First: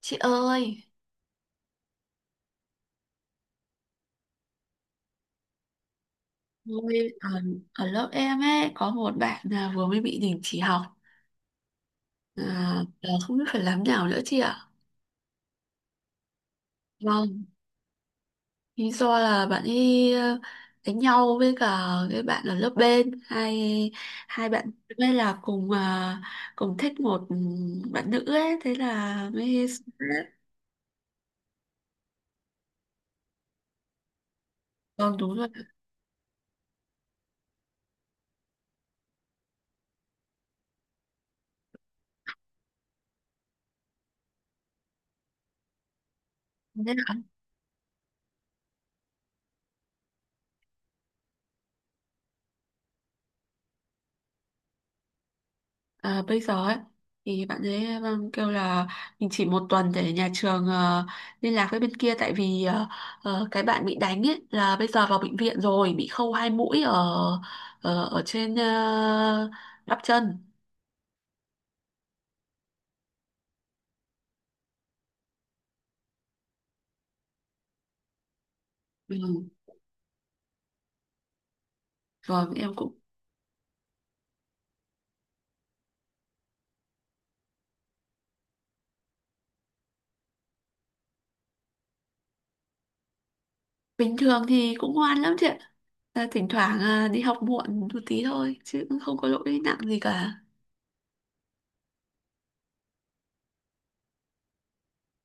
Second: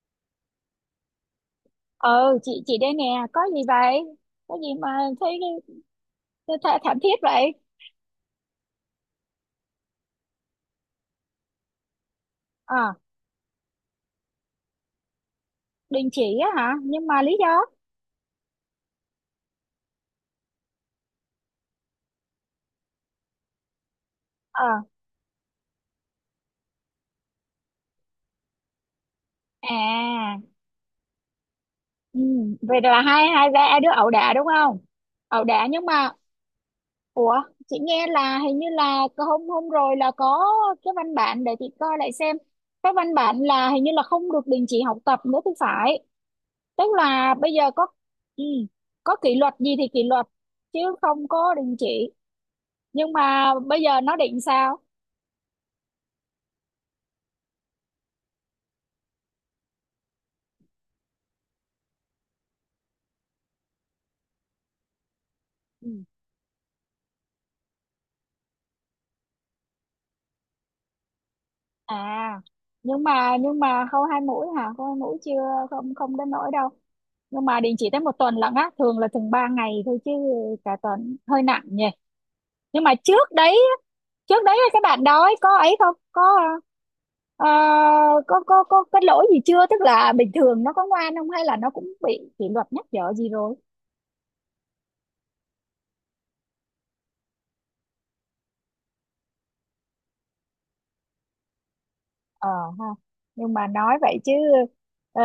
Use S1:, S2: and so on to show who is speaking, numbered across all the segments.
S1: Chị ơi,
S2: Ừ chị đây nè. Có gì vậy? Có gì mà thấy th th thảm
S1: tôi
S2: thiết
S1: ở,
S2: vậy?
S1: ở lớp em ấy có một bạn là vừa mới bị đình chỉ học,
S2: ờ
S1: là không biết phải làm nào nữa chị ạ.
S2: Đình chỉ á hả? Nhưng mà lý
S1: Vâng,
S2: do?
S1: lý do là bạn ấy, đánh nhau với cả cái bạn ở lớp bên. Hai hai
S2: ờ
S1: bạn mới là cùng, cùng thích một, bạn nữ ấy, thế là mới.
S2: à ừ. Vậy là hai hai ba đứa ẩu đả đúng không?
S1: Vâng, đúng
S2: Ẩu
S1: rồi,
S2: đả, nhưng mà ủa, chị nghe là hình như là hôm hôm rồi là có cái văn bản, để chị coi lại xem. Cái văn bản là hình như là không được đình chỉ học tập nữa thì phải. Tức
S1: thế là.
S2: là bây giờ có ừ, có kỷ luật gì thì kỷ luật, chứ không có đình chỉ. Nhưng mà bây giờ nó định sao?
S1: À, bây giờ ấy thì bạn ấy, vâng, kêu là mình chỉ một tuần để nhà trường, liên lạc với bên kia, tại vì, cái bạn bị đánh ấy là bây giờ vào bệnh viện
S2: Ừ.
S1: rồi bị khâu hai mũi ở ở trên, bắp chân.
S2: À, nhưng mà khâu 2 mũi hả? Khâu 2 mũi chưa? Không, không đến nỗi đâu. Nhưng mà định chỉ tới một tuần lận á, thường là thường ba
S1: Ừ.
S2: ngày thôi chứ. Cả tuần hơi nặng nhỉ.
S1: Rồi em
S2: Nhưng mà
S1: cũng.
S2: trước đấy các bạn đó ấy, có ấy không, có ờ, có cái lỗi gì chưa? Tức là bình thường nó có ngoan không, hay là nó cũng bị kỷ luật nhắc nhở gì rồi?
S1: Bình thường thì cũng ngoan lắm chị ạ, thỉnh thoảng đi học muộn một tí thôi chứ cũng không có lỗi nặng gì cả.
S2: ờ Ha, nhưng mà nói vậy chứ ờ,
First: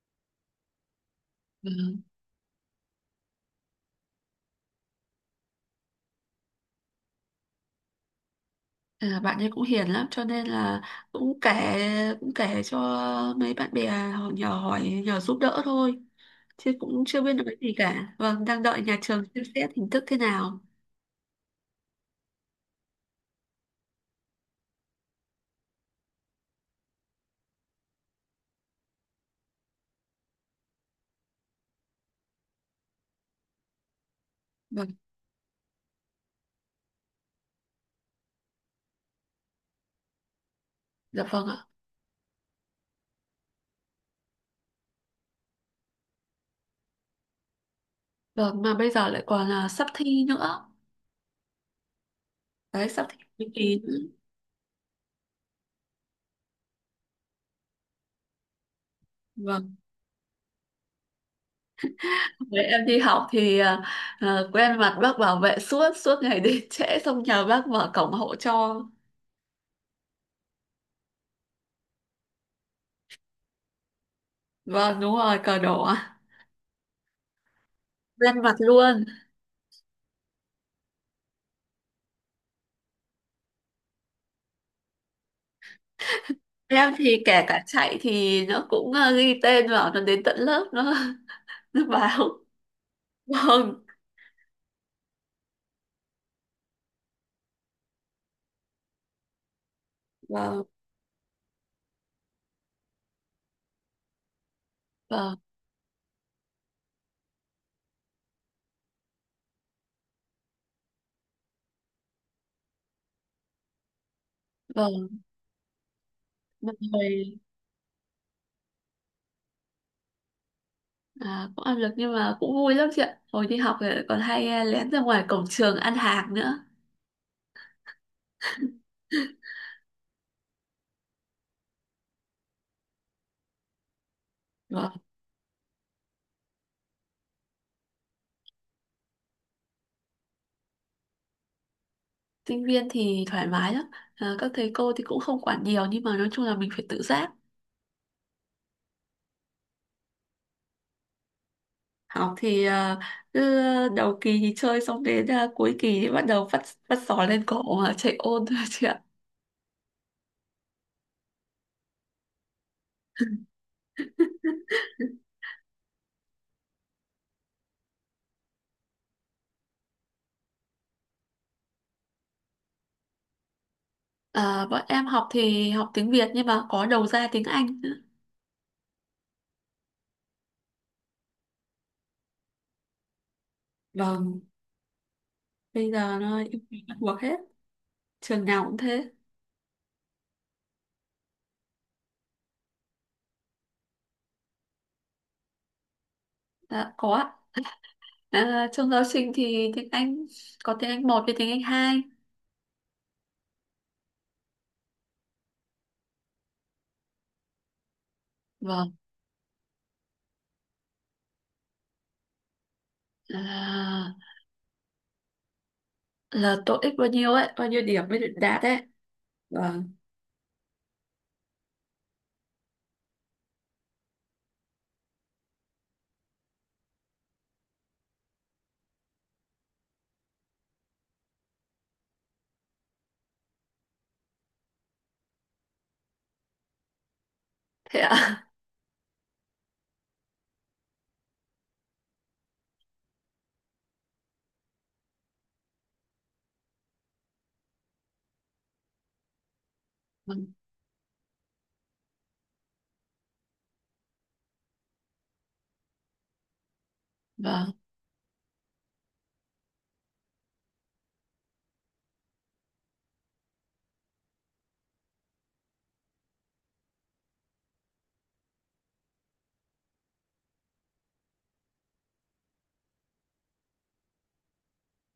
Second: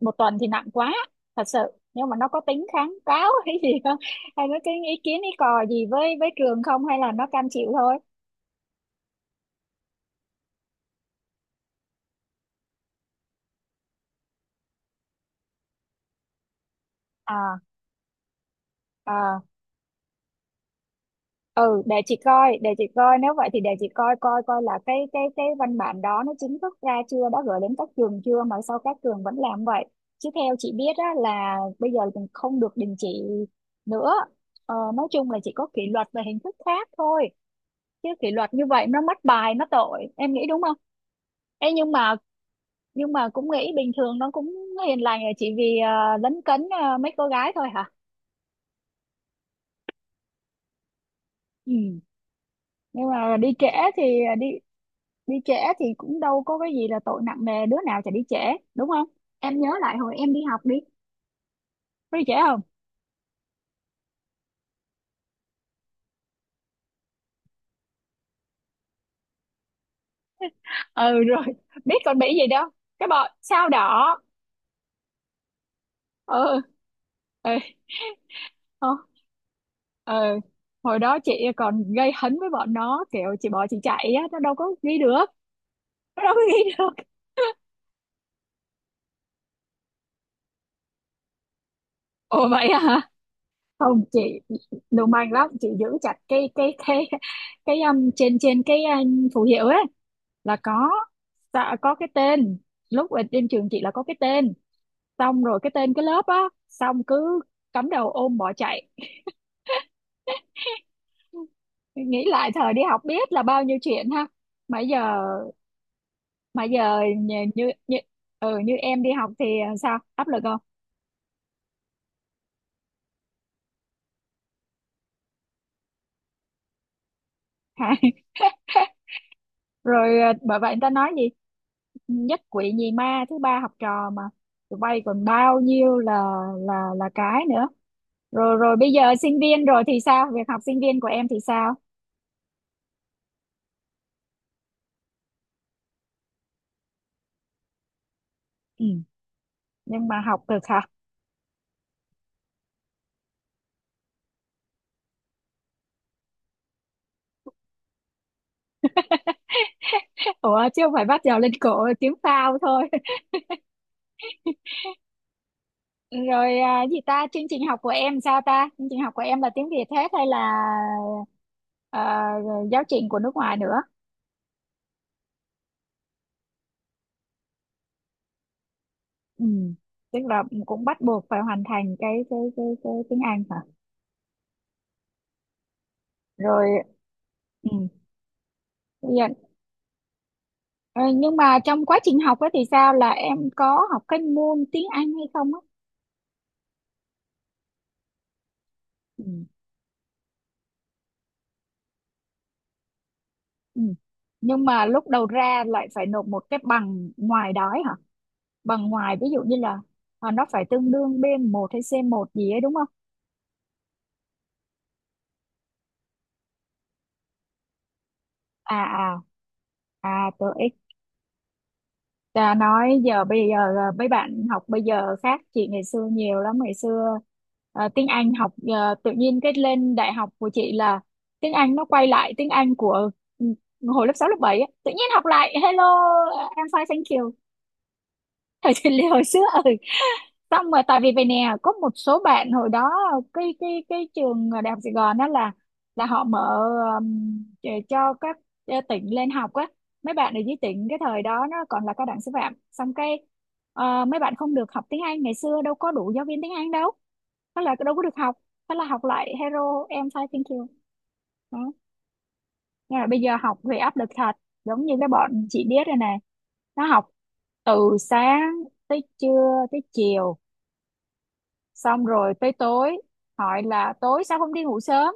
S2: một tuần thì nặng quá, thật sự.
S1: Ừ.
S2: Nhưng mà nó có tính kháng cáo hay gì không? Hay nó cái ý kiến ý cò gì với trường không? Hay là nó cam chịu thôi?
S1: À, bạn ấy cũng hiền lắm cho nên là cũng kể cũng kể cho mấy bạn bè họ nhờ hỏi nhờ giúp đỡ thôi, chứ cũng chưa biết được cái
S2: À.
S1: gì cả. Vâng, đang đợi nhà trường
S2: À.
S1: xem xét hình thức thế nào.
S2: Ừ, để chị coi, để chị coi, nếu vậy thì để chị coi coi coi là cái văn bản đó nó chính thức ra chưa, đã gửi đến các trường chưa mà sao các trường vẫn làm vậy. Chứ theo chị biết á, là bây giờ mình không được đình chỉ nữa.
S1: Vâng.
S2: Nói chung là chỉ có kỷ luật và hình thức khác thôi. Chứ kỷ luật như vậy nó mất bài, nó tội, em nghĩ đúng không?
S1: Dạ vâng ạ.
S2: Ê, nhưng mà cũng nghĩ bình thường nó cũng hiền lành, là chỉ vì lấn cấn mấy cô gái thôi hả?
S1: Vâng, mà bây giờ lại còn là sắp thi nữa.
S2: Ừ.
S1: Đấy, sắp
S2: Nhưng
S1: thi
S2: mà
S1: cuối
S2: đi trễ
S1: kỳ nữa.
S2: thì à, đi đi trễ thì cũng đâu có cái gì là tội nặng nề, đứa nào chả đi trễ, đúng không? Em nhớ
S1: Vâng.
S2: lại hồi em đi học đi, có đi trễ không?
S1: Với em đi học thì, quen mặt bác bảo vệ, suốt suốt ngày đến trễ xong nhờ bác mở cổng hộ cho.
S2: Ừ rồi, biết còn bị gì đâu, cái bọ sao đỏ.
S1: Vâng, đúng rồi, cờ đỏ.
S2: Ừ. Ừ.
S1: Quen mặt
S2: Ờ,
S1: luôn.
S2: ờ, Hồi đó chị còn gây hấn với bọn nó, kiểu chị bỏ chị chạy á, nó đâu có ghi được. Nó đâu có ghi
S1: Em
S2: được.
S1: thì kể cả chạy thì nó cũng, ghi tên vào nó đến tận lớp nó nó báo.
S2: Ồ, vậy hả?
S1: Vâng.
S2: Không chị, lưu manh lắm chị, giữ chặt cái cái trên trên cái phù hiệu ấy, là
S1: Vâng.
S2: có. Dạ, có cái tên, lúc ở trên trường chị là có cái tên.
S1: Vâng.
S2: Xong rồi cái tên, cái lớp á. Xong cứ cắm đầu ôm bỏ chạy. Nghĩ lại thời đi học biết là bao nhiêu chuyện ha. Mà
S1: Vâng.
S2: giờ,
S1: Mà hồi,
S2: như như như em đi học thì sao, áp lực không?
S1: cũng áp lực nhưng mà cũng vui lắm chị ạ. Hồi đi học thì còn hay, lén ra ngoài cổng trường ăn hàng nữa.
S2: Hả? Rồi, bởi vậy người ta nói gì, nhất quỷ nhì ma thứ ba học trò mà. Tụi
S1: Vâng.
S2: bay còn bao nhiêu là là cái nữa. Rồi rồi bây giờ sinh viên rồi thì sao, việc học sinh viên của em thì sao?
S1: Sinh viên thì thoải mái lắm, các thầy cô thì cũng không quản nhiều nhưng mà nói chung là mình phải tự giác.
S2: Ừ. Nhưng mà học được hả?
S1: Học thì, cứ đầu kỳ thì chơi, xong đến, cuối kỳ thì bắt đầu phát phát sỏi lên cổ mà chạy ôn thôi chị ạ.
S2: Ủa chứ không phải bắt đầu lên cổ tiếng phao thôi? Rồi gì ta, chương trình học của em sao ta? Chương trình học của em là tiếng Việt hết hay là à, giáo trình của nước ngoài nữa?
S1: À, bọn em học thì học tiếng Việt nhưng mà có đầu ra tiếng Anh nữa.
S2: Ừ. Tức là cũng bắt buộc phải hoàn thành cái tiếng Anh hả?
S1: Vâng, bây giờ nó yêu
S2: Rồi.
S1: cầu bắt buộc hết,
S2: Ừ.
S1: trường nào cũng thế.
S2: Dạ. Ờ, nhưng mà trong quá trình học ấy thì sao, là em có học cái môn tiếng Anh hay không á?
S1: Dạ, có ạ. À, trong giáo
S2: Ừ.
S1: trình thì tiếng Anh có tiếng Anh một với tiếng Anh hai.
S2: Ừ. Nhưng mà lúc đầu ra lại phải nộp một cái bằng ngoài đó ấy hả? Bằng
S1: Vâng,
S2: ngoài ví dụ như là nó phải tương đương b một hay c một gì ấy đúng không?
S1: là, là TOEIC bao nhiêu ấy, bao nhiêu điểm mới được đạt
S2: À
S1: ấy. Vâng,
S2: à. À tôi ít nói giờ bây giờ mấy bạn học bây giờ khác chị ngày xưa nhiều lắm. Ngày xưa tiếng Anh học tự nhiên cái lên đại học của chị là tiếng Anh nó quay lại tiếng Anh của ừ, hồi lớp 6 lớp 7 á. Tự nhiên học lại hello I'm fine thank you
S1: thế ạ.
S2: thời chị Lê hồi xưa. Ừ, xong rồi tại vì vậy nè có một số bạn hồi đó cái trường đại học Sài Gòn đó là họ mở um, để cho các tỉnh lên học á, mấy bạn ở
S1: Vâng,
S2: dưới tỉnh, cái thời đó nó còn là cao đẳng sư phạm. Xong cái mấy bạn không được học tiếng Anh, ngày xưa đâu có đủ giáo viên tiếng Anh đâu. Thế
S1: vâng.
S2: là đâu có được học. Thế là học lại hero em sai thank you đó. Nhưng mà bây giờ học về áp lực thật, giống như cái bọn chị biết rồi này, nó học từ sáng tới trưa tới chiều xong rồi tới tối. Hỏi là tối sao không đi ngủ sớm,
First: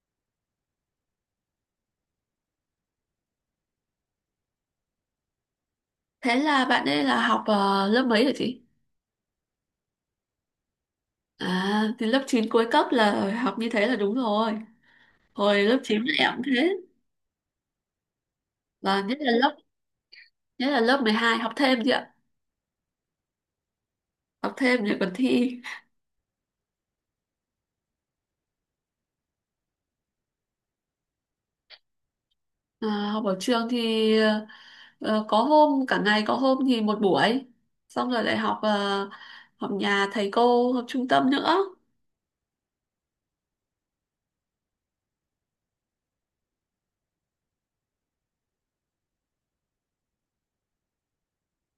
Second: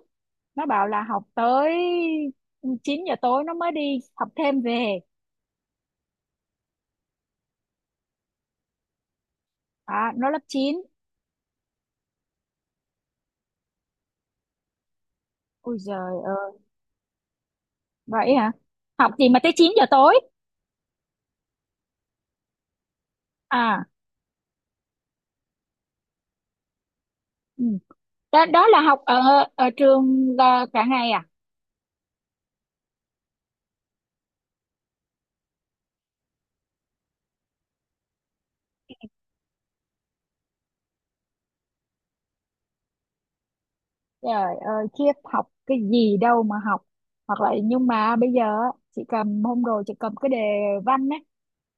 S2: nó bảo là học tới 9 giờ tối nó mới đi học thêm về.
S1: Thế là bạn ấy là học, lớp mấy hả chị?
S2: À, nó lớp 9.
S1: À, thì lớp 9 cuối cấp là học như thế là đúng rồi. Hồi
S2: Ui
S1: lớp 9
S2: giời
S1: em cũng
S2: ơi,
S1: thế.
S2: vậy hả?
S1: Vâng,
S2: Học
S1: nhất
S2: gì
S1: là
S2: mà tới
S1: lớp
S2: 9 giờ tối?
S1: nhất là lớp 12 học thêm chứ,
S2: À.
S1: học thêm để còn thi.
S2: Ừ. Đó, đó là học ở ở trường là cả ngày à?
S1: Học ở trường thì, có hôm cả ngày có hôm thì một buổi, xong rồi lại học, học nhà thầy cô, học trung tâm nữa.
S2: Trời ơi khiếp, học cái gì đâu mà học. Hoặc là nhưng mà bây giờ á, chị cầm hôm rồi, chị cầm cái đề văn ấy,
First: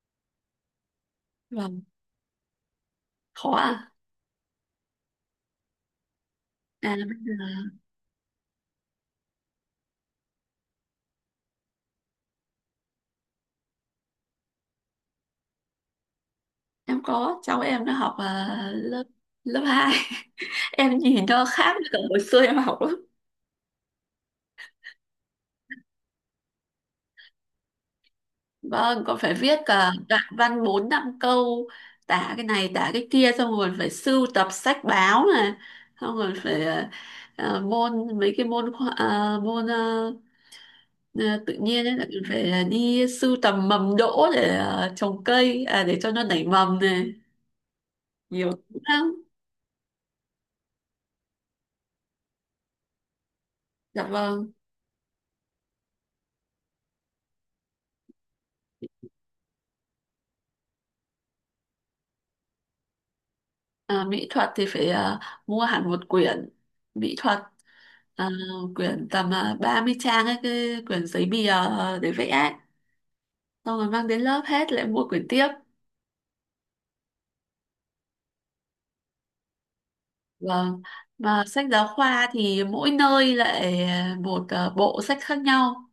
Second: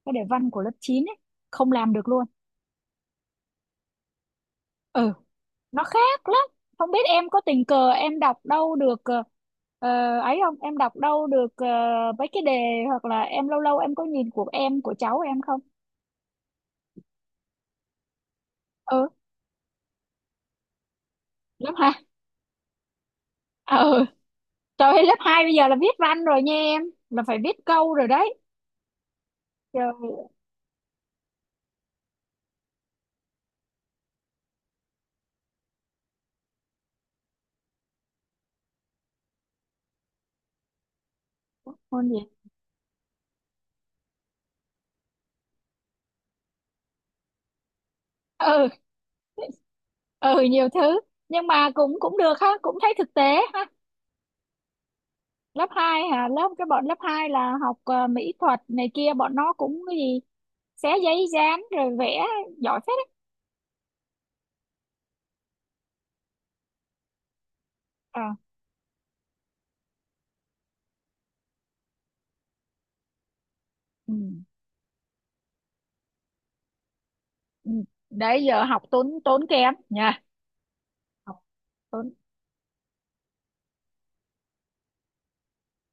S2: cái đề văn của lớp 9 ấy, không
S1: Vâng,
S2: làm được luôn.
S1: khó à?
S2: Ừ, nó khác lắm. Không
S1: À,
S2: biết
S1: bây
S2: em có
S1: giờ
S2: tình cờ em đọc đâu được ấy không, em đọc đâu được mấy cái đề? Hoặc là em lâu lâu em có nhìn của em, của cháu em không?
S1: em có cháu em nó học, ờ, lớp
S2: Ừ,
S1: lớp hai. Em nhìn nó
S2: lớp
S1: khác với
S2: hai
S1: cả hồi xưa em học lắm.
S2: Ừ. Trời ơi, lớp 2 bây giờ là viết văn rồi nha em, là phải viết câu rồi đấy.
S1: Vâng, còn phải viết
S2: Trời
S1: cả
S2: ơi.
S1: đoạn văn 4 5 câu, tả cái này tả cái kia, xong rồi phải sưu tập sách báo này, xong rồi phải, môn mấy cái môn khoa- tự nhiên ấy là
S2: Môn gì?
S1: mình phải đi sưu tầm mầm đỗ để, trồng cây, để cho nó nảy mầm này, nhiều
S2: Ừ.
S1: thứ lắm.
S2: Ừ, nhiều thứ. Nhưng mà cũng cũng được ha, cũng thấy thực tế ha.
S1: Dạ vâng.
S2: lớp 2 hả? Lớp cái bọn lớp 2 là học mỹ thuật này kia, bọn nó cũng cái gì xé giấy dán rồi vẽ, giỏi phết đấy.
S1: Ờ, mỹ thuật thì phải, mua hẳn một quyển mỹ thuật, ờ,
S2: À.
S1: quyển tầm 30 trang ấy, cái quyển giấy bìa, để vẽ ấy. Xong rồi mang
S2: Ừ.
S1: đến lớp hết lại mua quyển tiếp.
S2: Ừ. Đấy giờ học tốn, tốn kém nha.
S1: Vâng.
S2: Học
S1: Và sách giáo
S2: tốn.
S1: khoa thì mỗi nơi lại, một, bộ sách khác nhau.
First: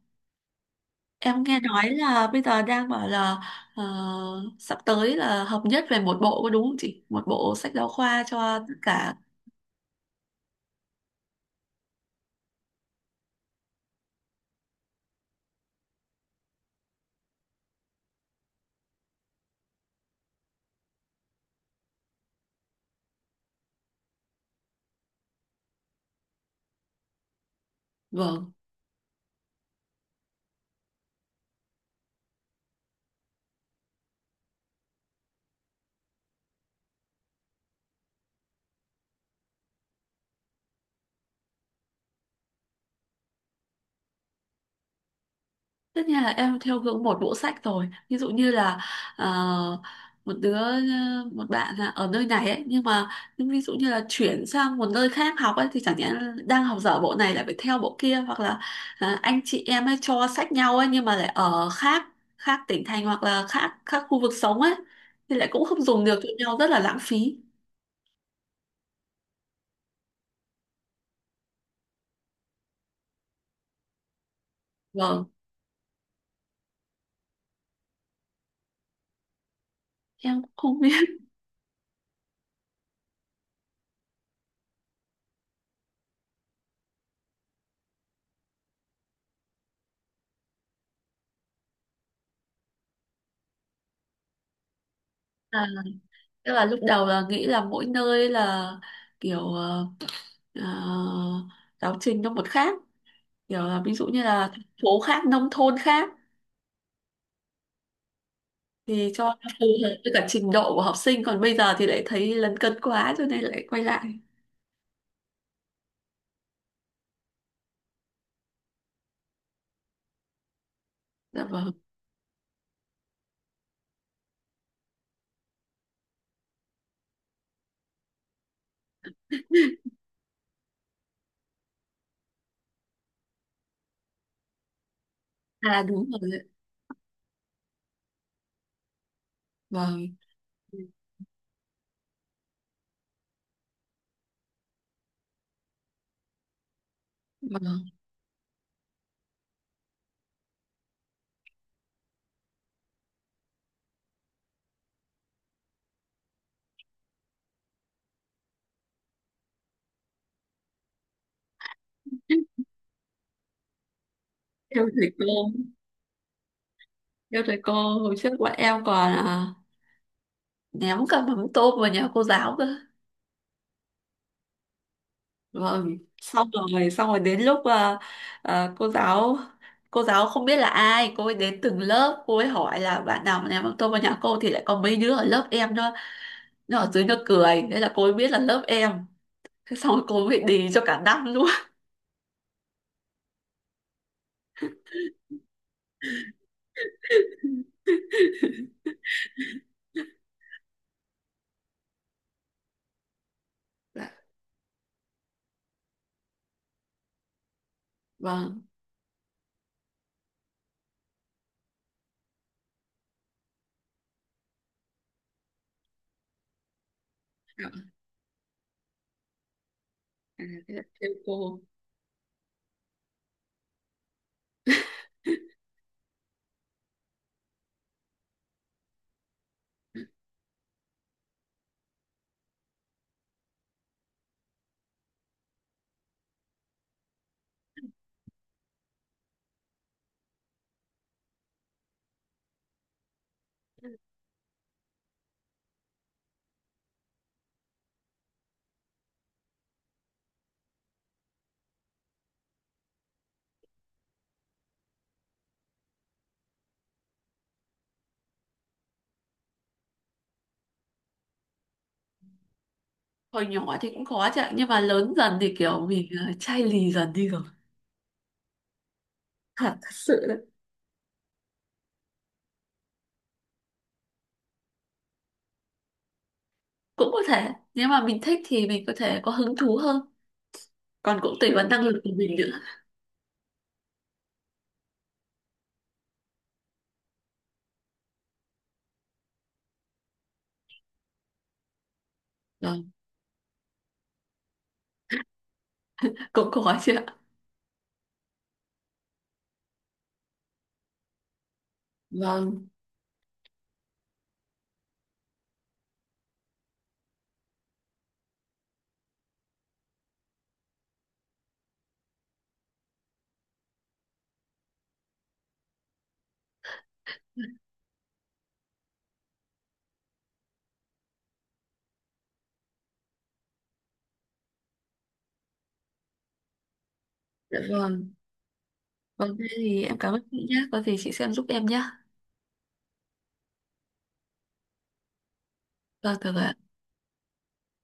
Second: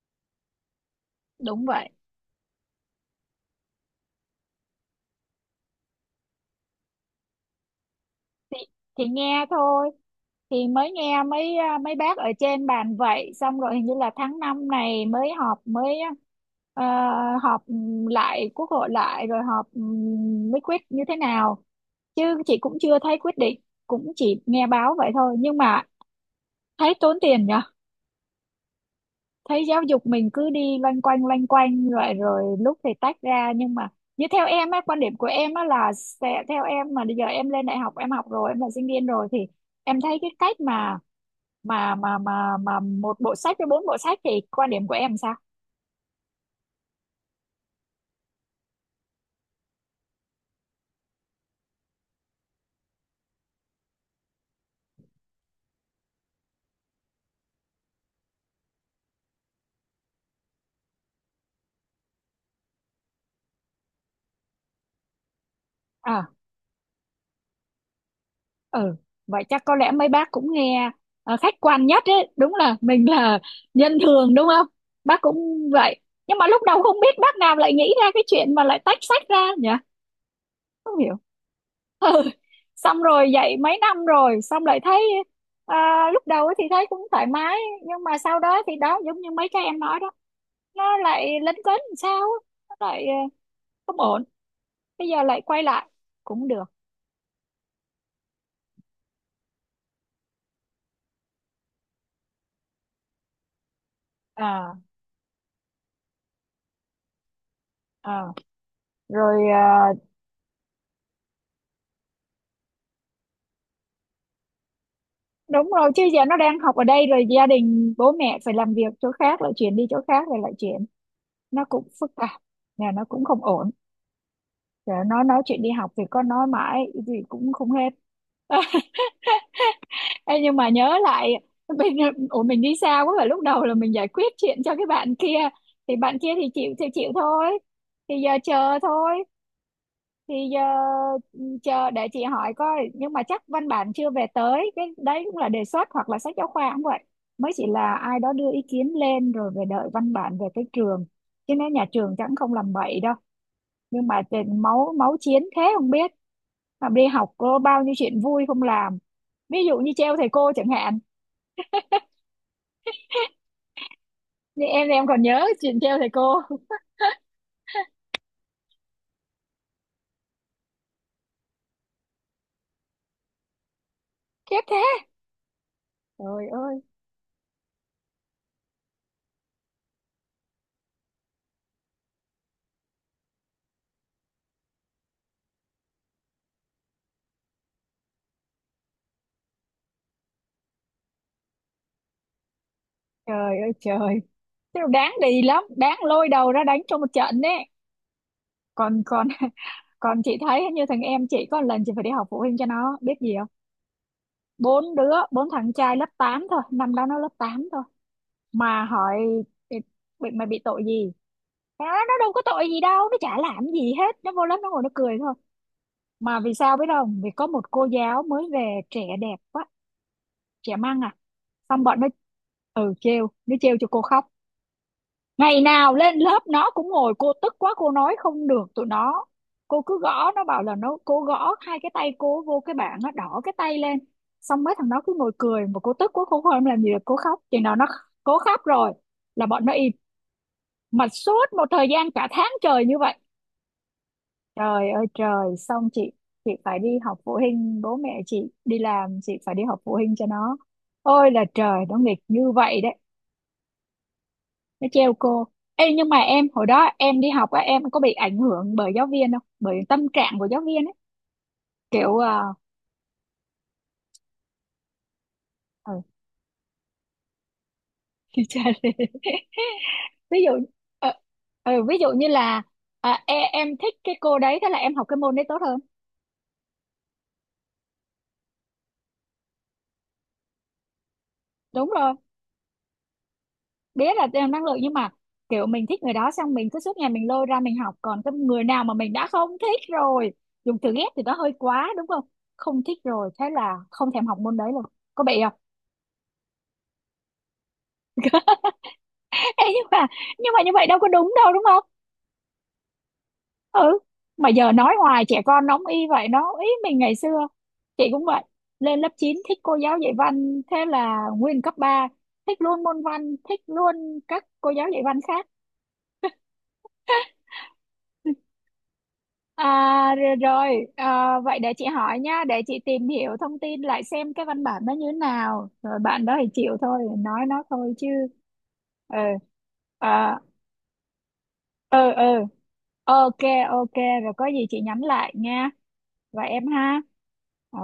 S1: Em nghe
S2: Đúng
S1: nói
S2: vậy.
S1: là bây giờ đang bảo là, ờ, sắp tới là hợp nhất về một bộ, có đúng không chị, một bộ sách giáo khoa
S2: thì,
S1: cho tất
S2: thì
S1: cả.
S2: nghe thôi, thì mới nghe mấy mấy bác ở trên bàn vậy, xong rồi hình như là tháng 5 này mới họp, mới ờ, họp lại quốc hội lại, rồi họp mới quyết như thế nào. Chứ chị cũng chưa thấy quyết định, cũng chỉ nghe báo vậy thôi nhưng mà thấy tốn tiền nhỉ.
S1: Vâng.
S2: Thấy giáo dục mình cứ đi loanh quanh rồi, rồi lúc thì tách ra nhưng mà như theo em á, quan điểm của em á là sẽ theo em, mà bây giờ em lên đại học em học rồi em là sinh viên rồi thì em thấy cái cách mà một bộ sách với 4 bộ sách thì quan điểm của em sao?
S1: Tất nhiên là em theo hướng một bộ sách rồi. Ví dụ như là, ờ, một đứa ờ, một bạn là ở nơi này ấy, nhưng ví dụ như là chuyển sang một nơi khác học ấy thì chẳng nhẽ đang học dở bộ này lại phải theo bộ kia, hoặc là, anh chị em ấy cho sách nhau ấy nhưng mà lại ở khác, tỉnh thành, hoặc là khác, khu vực sống ấy thì lại cũng không dùng được cho
S2: À.
S1: nhau, rất là lãng phí.
S2: Ừ. Vậy chắc có lẽ mấy bác cũng nghe khách quan nhất ấy, đúng là mình là nhân thường đúng không, bác
S1: Vâng,
S2: cũng vậy. Nhưng mà lúc đầu không biết bác nào lại nghĩ ra cái chuyện mà lại tách sách ra nhỉ.
S1: em cũng không
S2: Không
S1: biết.
S2: hiểu. Ừ. Xong rồi dạy mấy năm rồi xong lại thấy à, lúc đầu ấy thì thấy cũng thoải mái nhưng mà sau đó thì đó giống như mấy cái em nói đó, nó lại lấn cấn làm sao á, nó lại không ổn. Bây giờ lại quay
S1: là
S2: lại cũng
S1: tức
S2: được.
S1: là lúc đầu là nghĩ là mỗi nơi là kiểu, ờ, giáo trình nó một khác, kiểu là ví dụ như là thành
S2: à,
S1: phố khác nông thôn khác
S2: à.
S1: thì cho nó
S2: Rồi
S1: phù hợp với cả trình độ của học sinh, còn bây giờ thì lại thấy lấn cấn quá cho nên lại quay lại.
S2: đúng rồi, chứ giờ nó đang học ở đây rồi, gia đình bố mẹ phải làm việc chỗ khác lại chuyển đi chỗ khác rồi lại chuyển,
S1: Dạ
S2: nó
S1: vâng.
S2: cũng phức tạp. Nhà nó cũng không ổn, giờ nó nói chuyện đi học thì có nói mãi gì cũng không hết. Ờ. Ê, nhưng mà nhớ lại mình, ủa mình đi xa quá, và lúc đầu là mình giải quyết chuyện cho cái
S1: À đúng rồi
S2: bạn kia
S1: đấy.
S2: thì chịu thôi, thì giờ chờ thôi.
S1: Vâng,
S2: Thì giờ chờ để chị hỏi coi, nhưng mà chắc văn bản chưa về tới, cái đấy cũng là đề xuất hoặc là sách giáo khoa cũng vậy, mới chỉ
S1: vâng.
S2: là ai đó đưa ý kiến lên rồi về đợi văn bản về cái trường. Chứ nếu nhà trường chẳng không làm bậy đâu. Nhưng mà tiền máu, máu chiến thế không biết, mà đi học có bao nhiêu chuyện vui không làm, ví dụ như treo thầy cô chẳng hạn. Như
S1: Theo
S2: em thì em
S1: thầy
S2: còn
S1: cô,
S2: nhớ chuyện treo thầy cô
S1: theo thầy cô, hồi trước bọn em còn, ném cả mắm tôm vào nhà cô giáo cơ.
S2: khiếp thế.
S1: Vâng,
S2: Trời ơi.
S1: xong rồi đến lúc, à, cô giáo cô giáo không biết là ai, cô ấy đến từng lớp, cô ấy hỏi là bạn nào mà ném mắm tôm vào nhà cô, thì lại có mấy đứa ở lớp em nữa nhưng ở dưới nó cười thế là cô ấy biết là lớp em. Thế xong rồi cô ấy bị đì cho cả năm luôn.
S2: Trời ơi trời. Thế mà đáng đi lắm, đáng lôi đầu ra đánh trong một trận đấy. Còn còn còn chị thấy như thằng em chị có một lần chị phải đi học phụ huynh cho nó, biết gì không?
S1: Dạ,
S2: 4 đứa, 4 thằng trai lớp 8 thôi, năm đó nó lớp 8 thôi.
S1: vâng.
S2: Mà hỏi "Ê, mày bị tội gì?" Nó nói, nó đâu có tội gì đâu, nó chả làm gì hết, nó vô lớp nó ngồi nó cười thôi. Mà vì sao biết không, vì có một
S1: à,
S2: cô giáo mới về trẻ đẹp quá,
S1: thế
S2: trẻ
S1: là
S2: măng
S1: trêu cô.
S2: xong bọn nó. Ừ, trêu, nó trêu cho cô khóc. Ngày nào lên lớp nó cũng ngồi, cô tức quá cô nói không được tụi nó. Cô cứ gõ, nó bảo là nó, cô gõ 2 cái tay cô vô cái bảng nó đỏ cái tay lên. Xong mấy thằng nó cứ ngồi cười, mà cô tức quá cô không làm gì được cô khóc. Chừng nào nó cố khóc rồi là bọn nó im. Mà suốt một thời gian cả tháng trời như vậy. Trời ơi trời. Xong chị phải đi học phụ huynh, bố mẹ chị đi làm chị phải đi học phụ huynh cho nó. Ôi là trời, nó nghịch như vậy đấy, nó trêu cô. Ê, nhưng mà em hồi đó em đi học á, em có bị ảnh hưởng bởi giáo viên không, bởi tâm trạng của giáo viên ấy, kiểu
S1: Hồi nhỏ thì cũng khó chứ ạ, nhưng mà lớn dần thì kiểu
S2: ừ,
S1: mình, chai lì dần đi rồi.
S2: như lê.
S1: Thật thật sự đấy.
S2: Ví dụ ờ, ví dụ như là em thích cái cô đấy thế là em học cái môn đấy tốt hơn.
S1: Cũng có thể nếu mà mình thích thì mình có thể có hứng thú hơn, còn cũng tùy vào năng
S2: Đúng
S1: lực của
S2: rồi,
S1: mình nữa.
S2: biết là em năng lượng nhưng mà kiểu mình thích người đó xong mình cứ suốt ngày mình lôi ra mình học, còn cái người nào mà mình đã không thích rồi, dùng từ ghét thì nó hơi quá đúng không,
S1: Vâng.
S2: không thích rồi thế là không thèm học môn đấy luôn. Có bị không?
S1: Cũng khó chứ ạ.
S2: Ê, nhưng mà như vậy đâu có đúng đâu đúng không.
S1: Vâng.
S2: Ừ. Mà giờ nói hoài trẻ con nóng y vậy, nó ý mình ngày xưa chị cũng vậy, lên lớp 9 thích cô giáo dạy văn thế là nguyên cấp 3 thích luôn môn văn, thích luôn các cô giáo dạy văn khác. À rồi, rồi. À, vậy để chị hỏi nha, để chị tìm hiểu thông tin lại xem cái văn bản nó như thế nào, rồi bạn đó thì chịu thôi, nói
S1: Dạ
S2: nó thôi chứ.
S1: vâng.
S2: Ừ.
S1: Vâng, thế thì em cảm ơn
S2: À,
S1: chị nhé, có gì chị xem giúp em nhé.
S2: ừ ừ, ok ok. Rồi có gì chị nhắn lại nha,
S1: Vâng, được
S2: và em
S1: ạ.
S2: ha. Ờ.